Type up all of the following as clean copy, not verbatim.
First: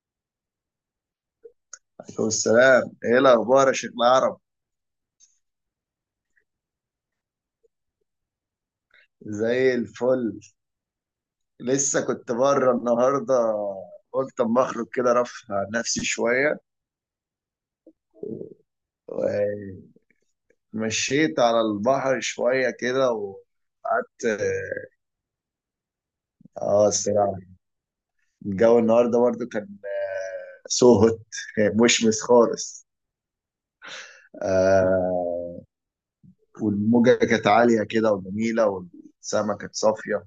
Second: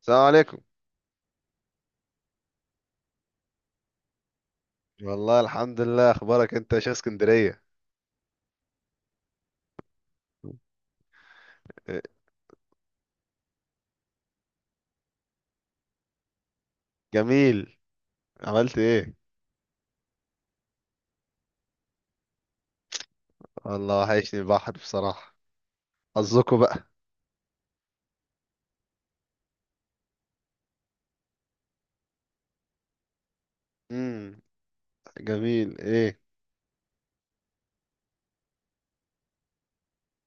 السلام عليكم. والسلام، ايه الاخبار يا شيخ العرب؟ والله الحمد لله. اخبارك انت يا شيخ اسكندريه؟ زي الفل. إيه، لسه كنت بره النهارده، قلت اما اخرج كده رفه عن نفسي شويه جميل. عملت ايه؟ ومشيت على البحر شويه كده. و والله وحشني البحر بصراحه. حظكوا اه بقى. الصراحه الجو النهارده برضه كان سوهت كان مشمس خالص. امم آه جميل ايه. والموجه كانت عاليه كده وجميله والسما كانت صافيه.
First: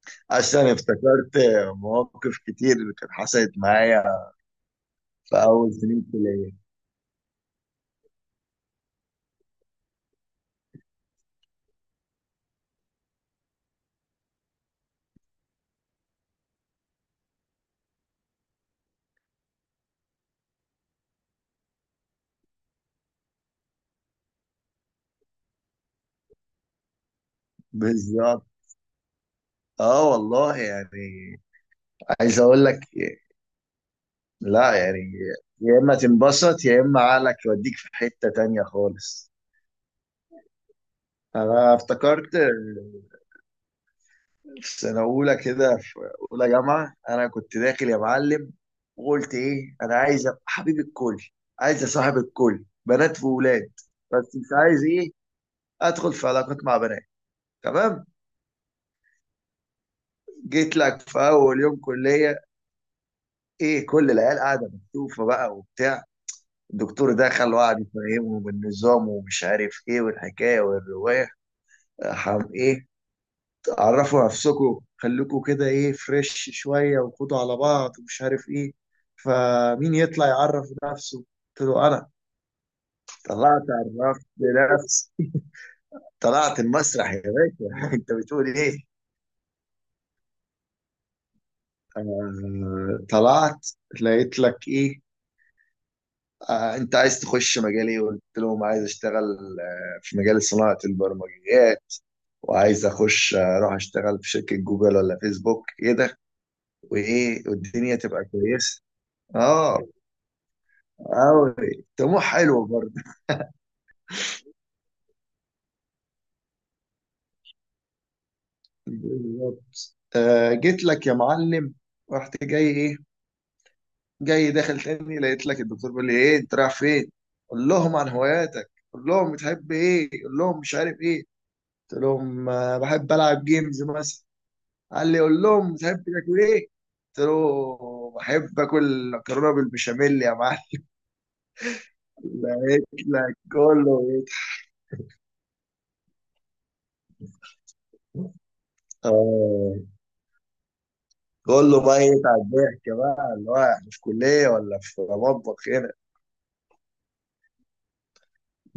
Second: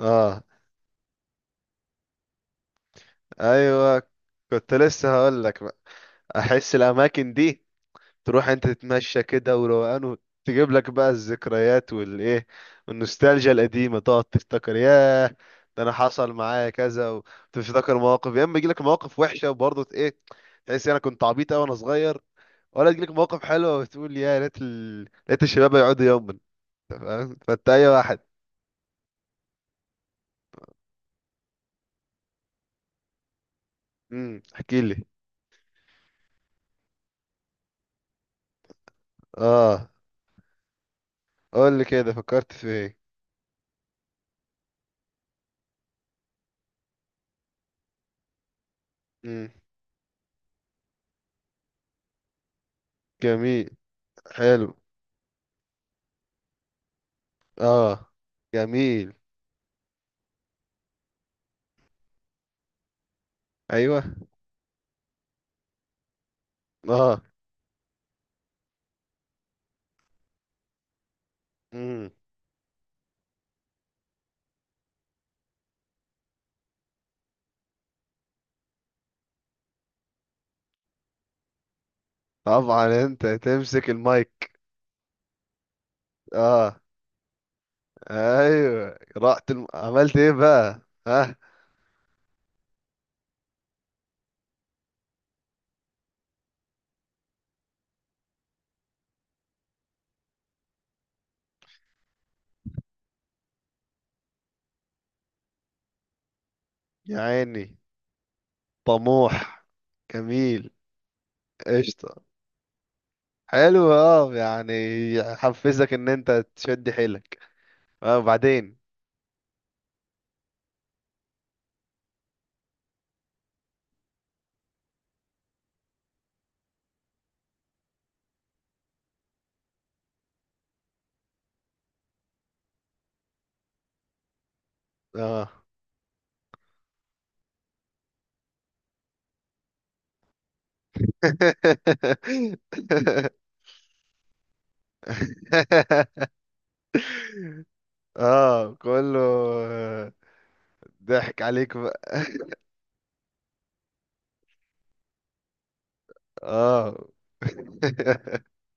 اه اصلا افتكرت مواقف كتير اللي كانت حصلت ايوه، معايا كنت لسه في هقول لك اول بقى، سنين كليه. احس الاماكن دي تروح انت تتمشى كده وروقان وتجيب لك بقى الذكريات والايه والنوستالجيا القديمه، تقعد تفتكر ياه، ده انا حصل معايا كذا، وتفتكر مواقف، يا اما يجي لك مواقف وحشه وبرضه ايه، تحس انا كنت عبيط قوي وانا صغير، ولا تجيلك مواقف حلوه وتقول يا ريت ريت الشباب يقعدوا يوما. أنت فاهم؟ فانت اي واحد. بالظبط، اه والله يعني. عايز اقول لك، لا احكي لي. يعني، يا اما تنبسط يا اما عقلك يوديك في حتة تانية خالص. اه، انا قول لي كده، افتكرت فكرت في ايه؟ في سنة اولى كده، في اولى جامعة انا كنت داخل يا معلم وقلت امم ايه، انا عايز ابقى حبيب الكل، عايز اصاحب الكل بنات جميل. وولاد، بس مش حلو. عايز ايه، ادخل في علاقات مع بنات. تمام، اه جميل. جيت لك في اول يوم كلية، ايه، ايوه. كل العيال قاعدة مكتوفة بقى وبتاع. الدكتور اه. دخل وقعد يفهمه بالنظام ومش عارف ايه والحكايه والروايه. امم ايه، عرفوا نفسكم خليكم كده ايه فريش شويه وخدوا على بعض ومش عارف ايه. فمين يطلع يعرف نفسه؟ قلت له انا. طبعا انت طلعت، تمسك عرفت المايك. نفسي، طلعت اه المسرح يا باشا. انت بتقول ايه؟ ايوه، رحت عملت ايه بقى؟ ها؟ طلعت لقيت لك ايه، آه، انت عايز تخش مجال ايه؟ قلت لهم عايز اشتغل في مجال صناعه البرمجيات، وعايز اخش اروح اشتغل في شركه جوجل ولا فيسبوك ايه ده، يا وايه عيني، والدنيا تبقى كويسه. طموح. اه، جميل. قوي طموح قشطه. حلو برضه. حلو اه يعني، يحفزك ان انت تشد حيلك. اه، وبعدين؟ بالظبط. جيت لك يا معلم، رحت جاي ايه، جاي داخل تاني، لقيت لك الدكتور بيقول لي ايه انت رايح فين، قول لهم عن هواياتك، قول لهم بتحب ايه، قول لهم مش عارف ايه. قلت لهم بحب العب جيمز مثلا. قال لي قول اه. لهم بتحب تاكل ايه. قلت له بحب اكل مكرونه بالبشاميل يا معلم. لقيت لك كله يضحك. اه، كله اه، ضحك عليك كله بقى. بقى يقطع الضحك بقى، اللي هو احنا في كلية ولا في مطبخ هنا؟ اه.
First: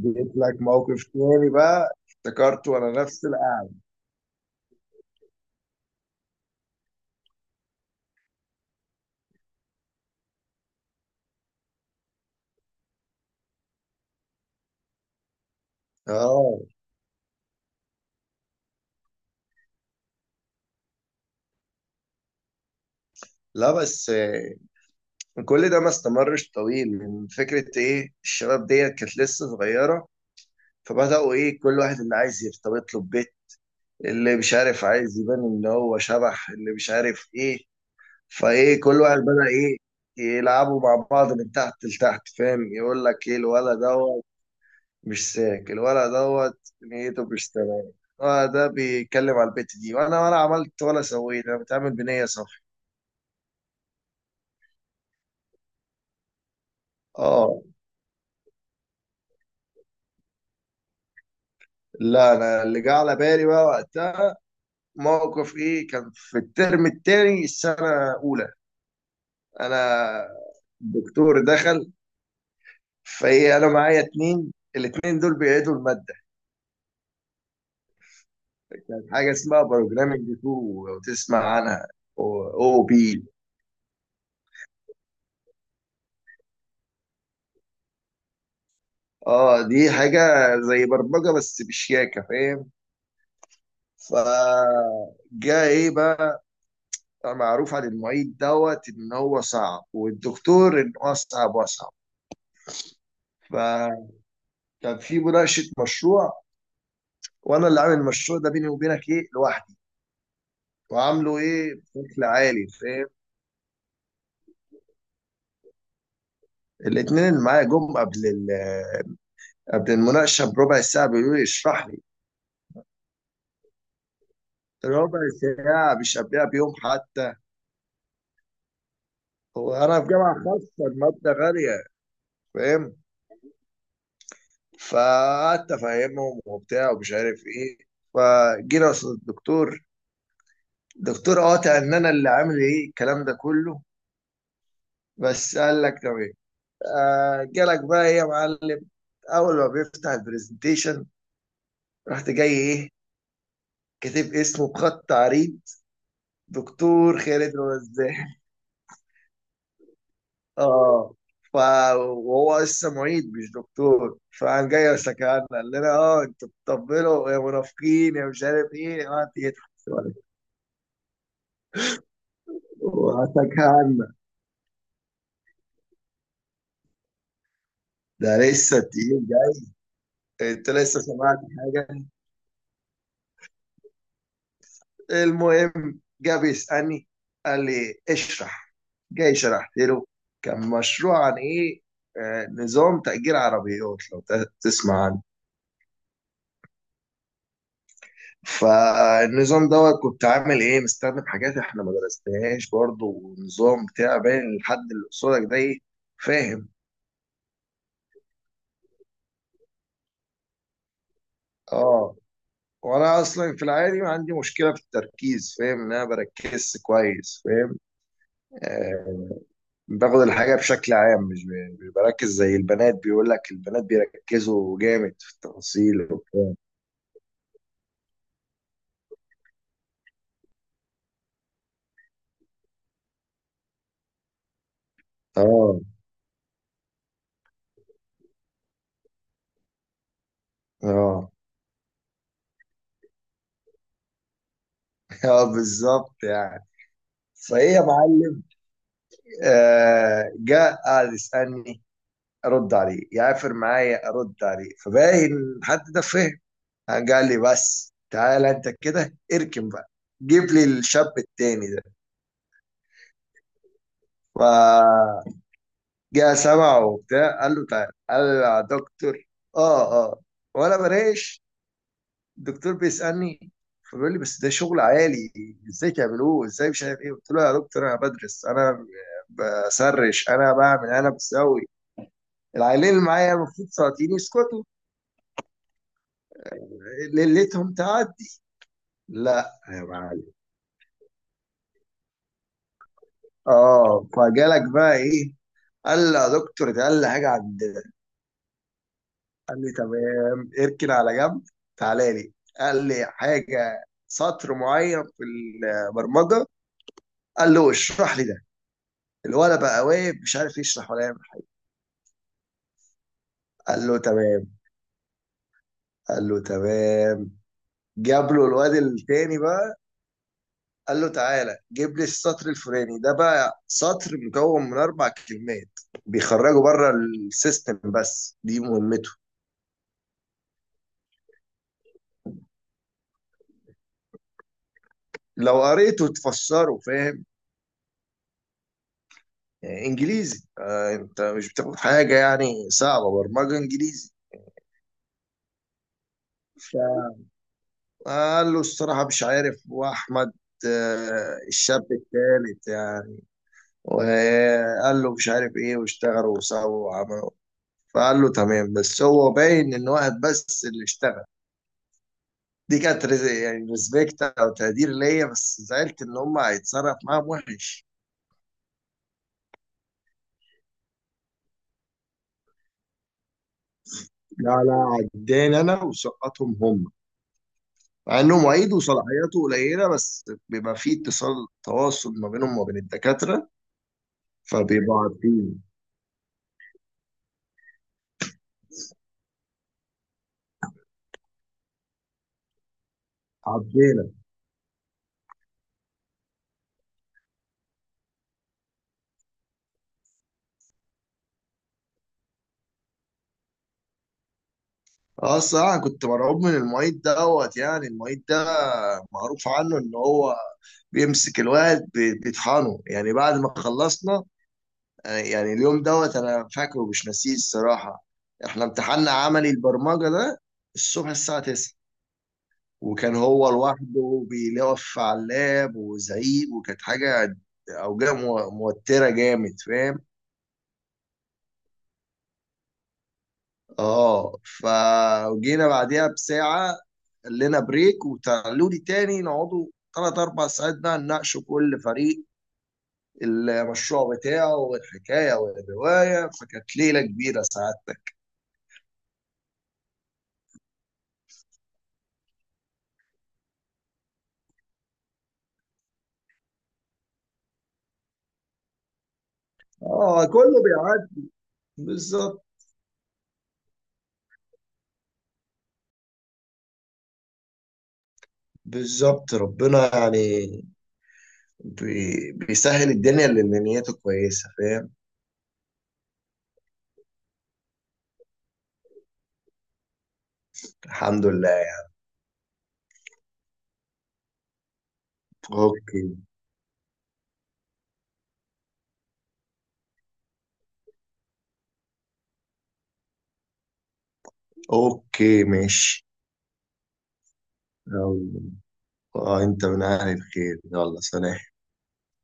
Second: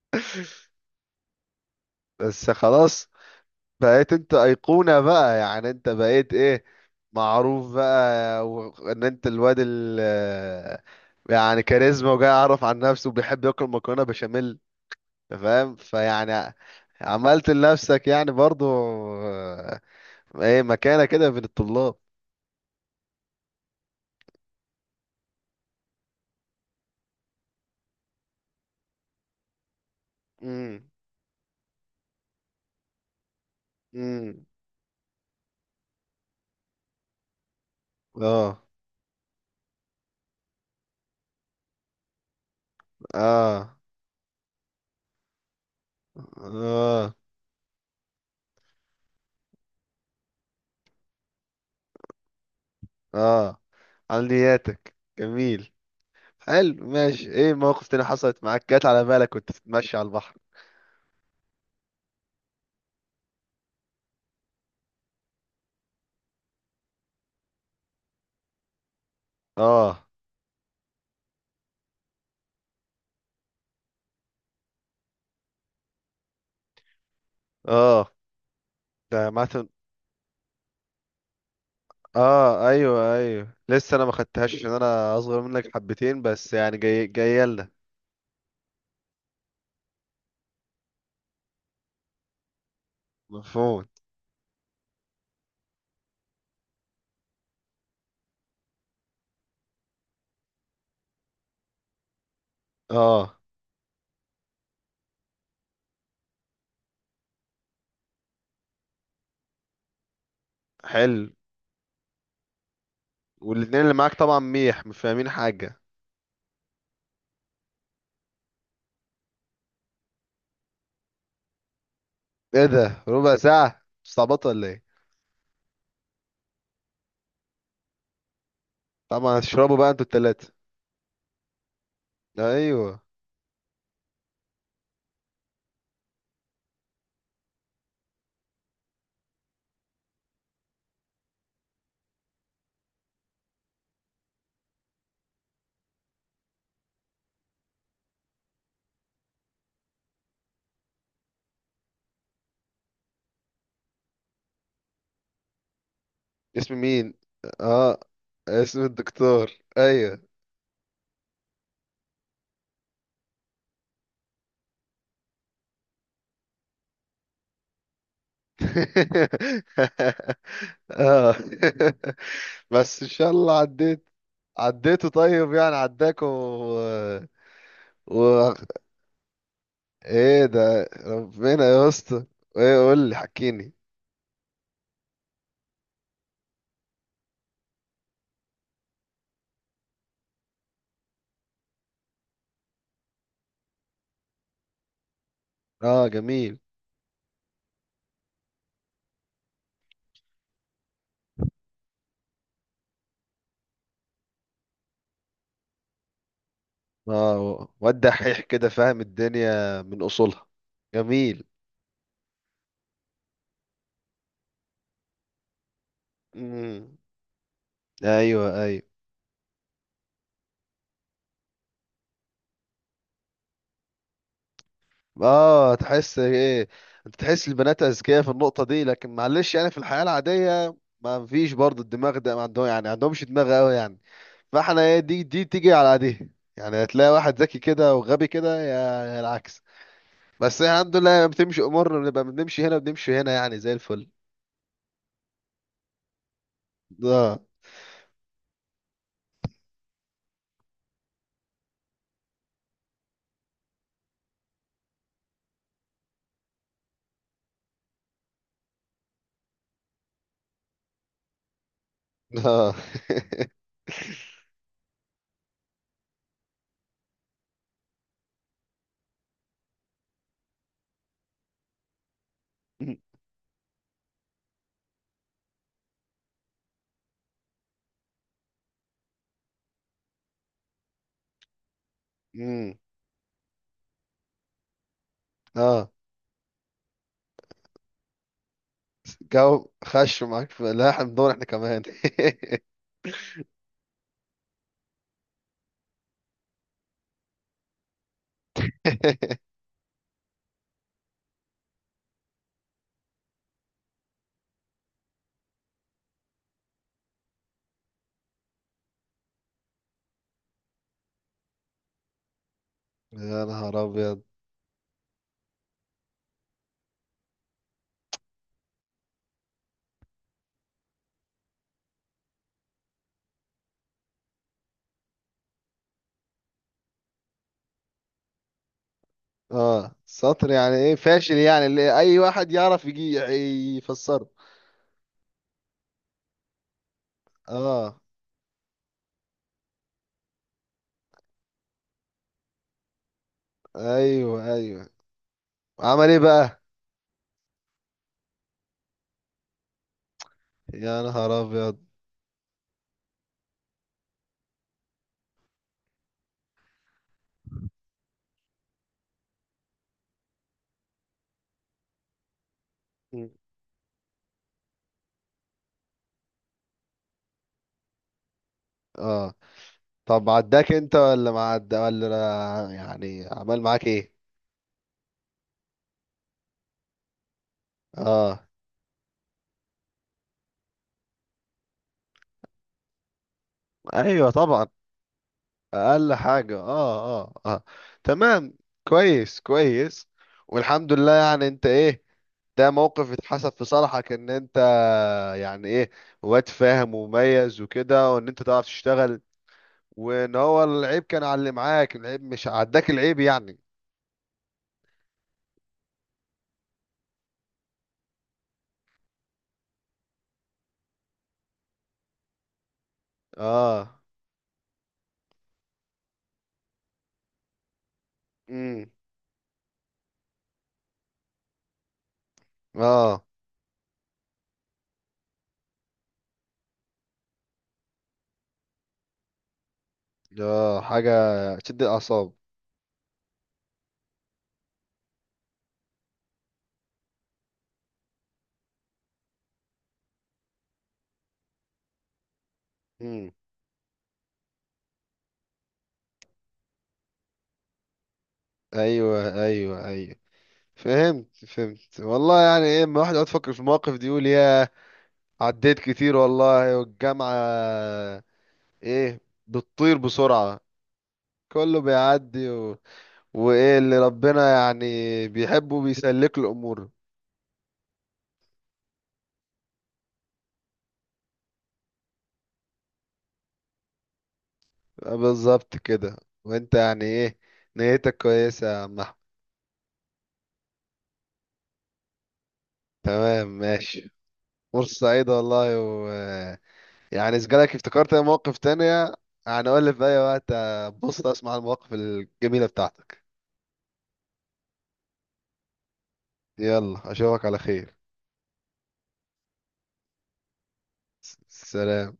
جيت لك موقف تاني بقى بس افتكرته وانا خلاص، نفس القعدة. بقيت انت ايقونة بقى، يعني انت بقيت ايه، معروف بقى، وان انت الواد ال، يعني كاريزما، وجاي يعرف عن نفسه وبيحب ياكل مكرونة بشاميل. أنت فاهم؟ فيعني اه، عملت لنفسك يعني برضو آه، ايه مكانة كده بين الطلاب. لا بس كل ده ما استمرش طويل، من فكرة ايه الشباب ديت كانت لسه صغيرة، امم فبدأوا ايه، كل واحد اللي عايز يرتبط له ببيت، اللي امم مش عارف عايز يبان ان هو شبح، اللي مش عارف ايه. اه فايه كل واحد بدأ ايه، يلعبوا مع بعض من تحت لتحت، فاهم؟ يقول لك ايه اه الولد دوت مش ساك، الولد دوت اه نيته مش تمام، اه، ده بيتكلم على البت دي، وانا ولا عملت ولا سويت، انا بتعامل بنية صافية. اه. عملياتك جميل. حلو ماشي. ايه اه، موقف تاني حصلت معاك جت على بالك وانت بتتمشي على البحر؟ لا انا اللي جه على بالي بقى وقتها موقف ايه، كان في الترم التاني السنة الاولى. اه. انا، الدكتور دخل، فايه انا معايا اتنين، الاتنين دول بيعيدوا المادة. اه، كانت ده حاجة اسمها مثلا؟ بروجرامينج 2، لو تسمع عنها، اه او ايوه بي. ايوه، لسه انا ما خدتهاش عشان انا اصغر منك حبتين بس، يعني جاي جايه لنا. اه دي حاجة زي برمجة بس بشياكة، فاهم؟ مفهوم. فجاء ايه بقى، معروف عن المعيد دوت ان هو صعب، والدكتور ان هو صعب واصعب. اه فكان في مناقشة مشروع، وانا اللي عامل المشروع ده بيني وبينك ايه، لوحدي، حلو. وعامله ايه بشكل عالي، فاهم؟ والاتنين اللي معاك طبعا ميح، مش فاهمين حاجه. الاتنين اللي معايا جم قبل قبل المناقشة بربع ساعة بيقولوا لي اشرح لي. ايه ده، ربع ساعه؟ مستعبط ولا ايه؟ ربع ساعة، مش قبلها بيوم حتى. طبعا هو هتشربوا بقى أنا انتوا في جامعة التلاته. خاصة، المادة غالية، فاهم؟ ايوه. فقعدت أفهمهم وبتاع ومش عارف إيه. فجينا قصاد الدكتور، الدكتور قاطع إن أنا اللي عامل إيه الكلام ده كله، بس قال لك تمام. آه، جالك بقى إيه يا معلم، أول ما بيفتح البرزنتيشن رحت جاي إيه، كاتب اسمه بخط عريض، اسم مين؟ دكتور خالد اه، رزاق. اسم الدكتور. ايوه. اه، ف وهو لسه معيد مش دكتور، فقام جاي سكرنا، قال لنا اه انتوا بتطبلوا يا منافقين يا مش عارف ايه، قعدت يضحك اه. بس ان شاء الله عديت. وسكرنا. عديته طيب، يعني عداكوا ده و... لسه تقيل جاي، ايه انت ده، لسه سمعت ربنا حاجه؟ يا اسطى. ايه قول لي، حكيني. المهم جه بيسالني، قال لي اشرح، جاي شرحت له. كان مشروع عن ايه، آه، نظام تأجير عربيات، لو تسمع عنه. اه جميل. فالنظام دوت كنت عامل ايه، مستخدم حاجات احنا ما درسناهاش برضه، والنظام بتاع باين لحد اللي قصادك ده ايه، فاهم؟ اه، واد دحيح كده، فاهم الدنيا من اصولها. جميل. اه. وانا اصلا في العادي ما عندي مشكله في التركيز، فاهم ان انا بركز امم كويس، فاهم؟ ايوه ايوه. آه، باخد الحاجه بشكل عام، مش مش بركز زي البنات. بيقول لك البنات بيركزوا جامد في اه التفاصيل تحس وبتاع. ايه؟ انت تحس البنات اذكياء في النقطه دي، لكن معلش يعني في الحياه العاديه ما فيش برضه الدماغ ده ما عندهم، يعني ما عندهمش دماغ قوي يعني، فاحنا ايه دي تيجي اه على دي. يعني هتلاقي واحد ذكي كده وغبي كده، يا العكس. بس الحمد لله اه. بتمشي امورنا، بنبقى بنمشي هنا بنمشي هنا، يعني زي الفل. اه بالظبط يعني. اه. فايه يا معلم، آه، جاء قعد يسالني، ارد عليه يعافر معايا ارد عليه، فباين حد ده فهم. قال لي بس تعالى انت كده اركن بقى، جيب لي الشاب التاني ده. اه. فجاء سمعه وبتاع، قال له تعالى، قال له يا دكتور، اه اه. وانا بريش، الدكتور بيسالني. فبيقول لي بس ده شغل عالي، ازاي تعملوه، ازاي مش عارف ايه. قلت له يا دكتور انا بدرس، انا بسرش، انا بعمل، انا بسوي. أمم، العيلين اللي معايا المفروض سلاطين يسكتوا اه، ليلتهم تعدي. لا جو يا خش معلم، معاك. في لا، احنا بندور احنا كمان. اه فجالك بقى ايه، قال لي يا دكتور ده اقل حاجه عندنا. قال لي تمام اركن على جنب، تعالى لي. قال لي حاجه سطر معين في البرمجه، قال له اشرح لي ده. الولد بقى واقف مش عارف يشرح ولا يعمل. يا نهار قال له ابيض. تمام. قال له تمام جاب له الواد التاني بقى، قال له تعالى جيب لي السطر الفلاني ده بقى، سطر مكون من اربع كلمات، بيخرجوا بره السيستم، بس دي مهمته. اه، سطر يعني ايه فاشل، يعني اللي اي واحد يعرف يجي يفسره. لو قريته تفسره، فاهم؟ اه يعني انجليزي، آه، انت مش بتاخد حاجه يعني صعبه، برمجه انجليزي. ايوه ايوه. عمل ايه بقى؟ فقال له الصراحه مش عارف، واحمد، يا نهار آه، ابيض. الشاب الثالث يعني، وقال له مش عارف ايه، واشتغلوا وسووا وعملوا. فقال له تمام، بس هو باين ان واحد بس اللي اشتغل. دي كانت مم. يعني ريسبكت او تقدير ليا، بس زعلت ان هم هيتصرف معاهم وحش. اه، طب عداك انت ولا ما عدا؟ ولا يعني عمل معاك ايه؟ لا لا، عداني انا وسقطهم هم. مع اه انه معيد وصلاحياته قليله، بس بيبقى فيه اتصال تواصل ما بينهم وما بين الدكاتره، ايوه طبعا. فبيبقوا عارفين، اقل حاجه. اه اه اه. تمام. كويس كويس. والحمد لله، يعني انت ايه، ده موقف اتحسب في صالحك عارفينك. ان انت يعني ايه، واد فاهم ومميز وكده، وان انت تعرف تشتغل، وان هو العيب كان على اللي معاك، العيب مش عداك، العيب يعني. اه الصراحه كنت مرعوب من المعيد دوت، يعني المعيد ده معروف عنه ان هو بيمسك الواد بيطحنه، يعني بعد ما اه. خلصنا آه، يعني اليوم دوت انا فاكره مش ناسيه الصراحه. احنا امم امتحاننا عملي البرمجه ده الصبح الساعه 9، وكان اه هو لوحده بيلف على اللاب وزعيق، وكانت حاجة أوجاع موترة جامد، فاهم؟ اه حاجه تشد الاعصاب. اه فجينا بعديها بساعة، قال لنا بريك وتعالوا لي تاني نقعدوا تلات أربع ساعات بقى نناقشوا كل فريق امم المشروع بتاعه والحكاية والرواية. فكانت ليلة كبيرة سعادتك. ايوه ايوه ايوه. فهمت فهمت والله. يعني ايه لما الواحد يقعد يفكر في المواقف دي يقول يا، عديت كتير والله. والجامعه ايه، بتطير اه كله بسرعه. بيعدي. كله بالظبط. بيعدي وايه اللي ربنا يعني بيحبه بيسلك له الامور. ربنا يعني بيسهل الدنيا للنيات كويسة، فاهم؟ بالظبط كده. وانت يعني ايه، نيتك كويسه يا عم. الحمد لله. تمام ماشي، فرصة سعيدة والله. اوكي، و يعني إذا جالك افتكرت أي مواقف تانية، يعني قول لي في أي وقت. بص أسمع المواقف الجميلة بتاعتك. اوكي ماشي. يلا أشوفك على خير. يلا، آه، انت من اهل الخير، يلا سلام. سلام.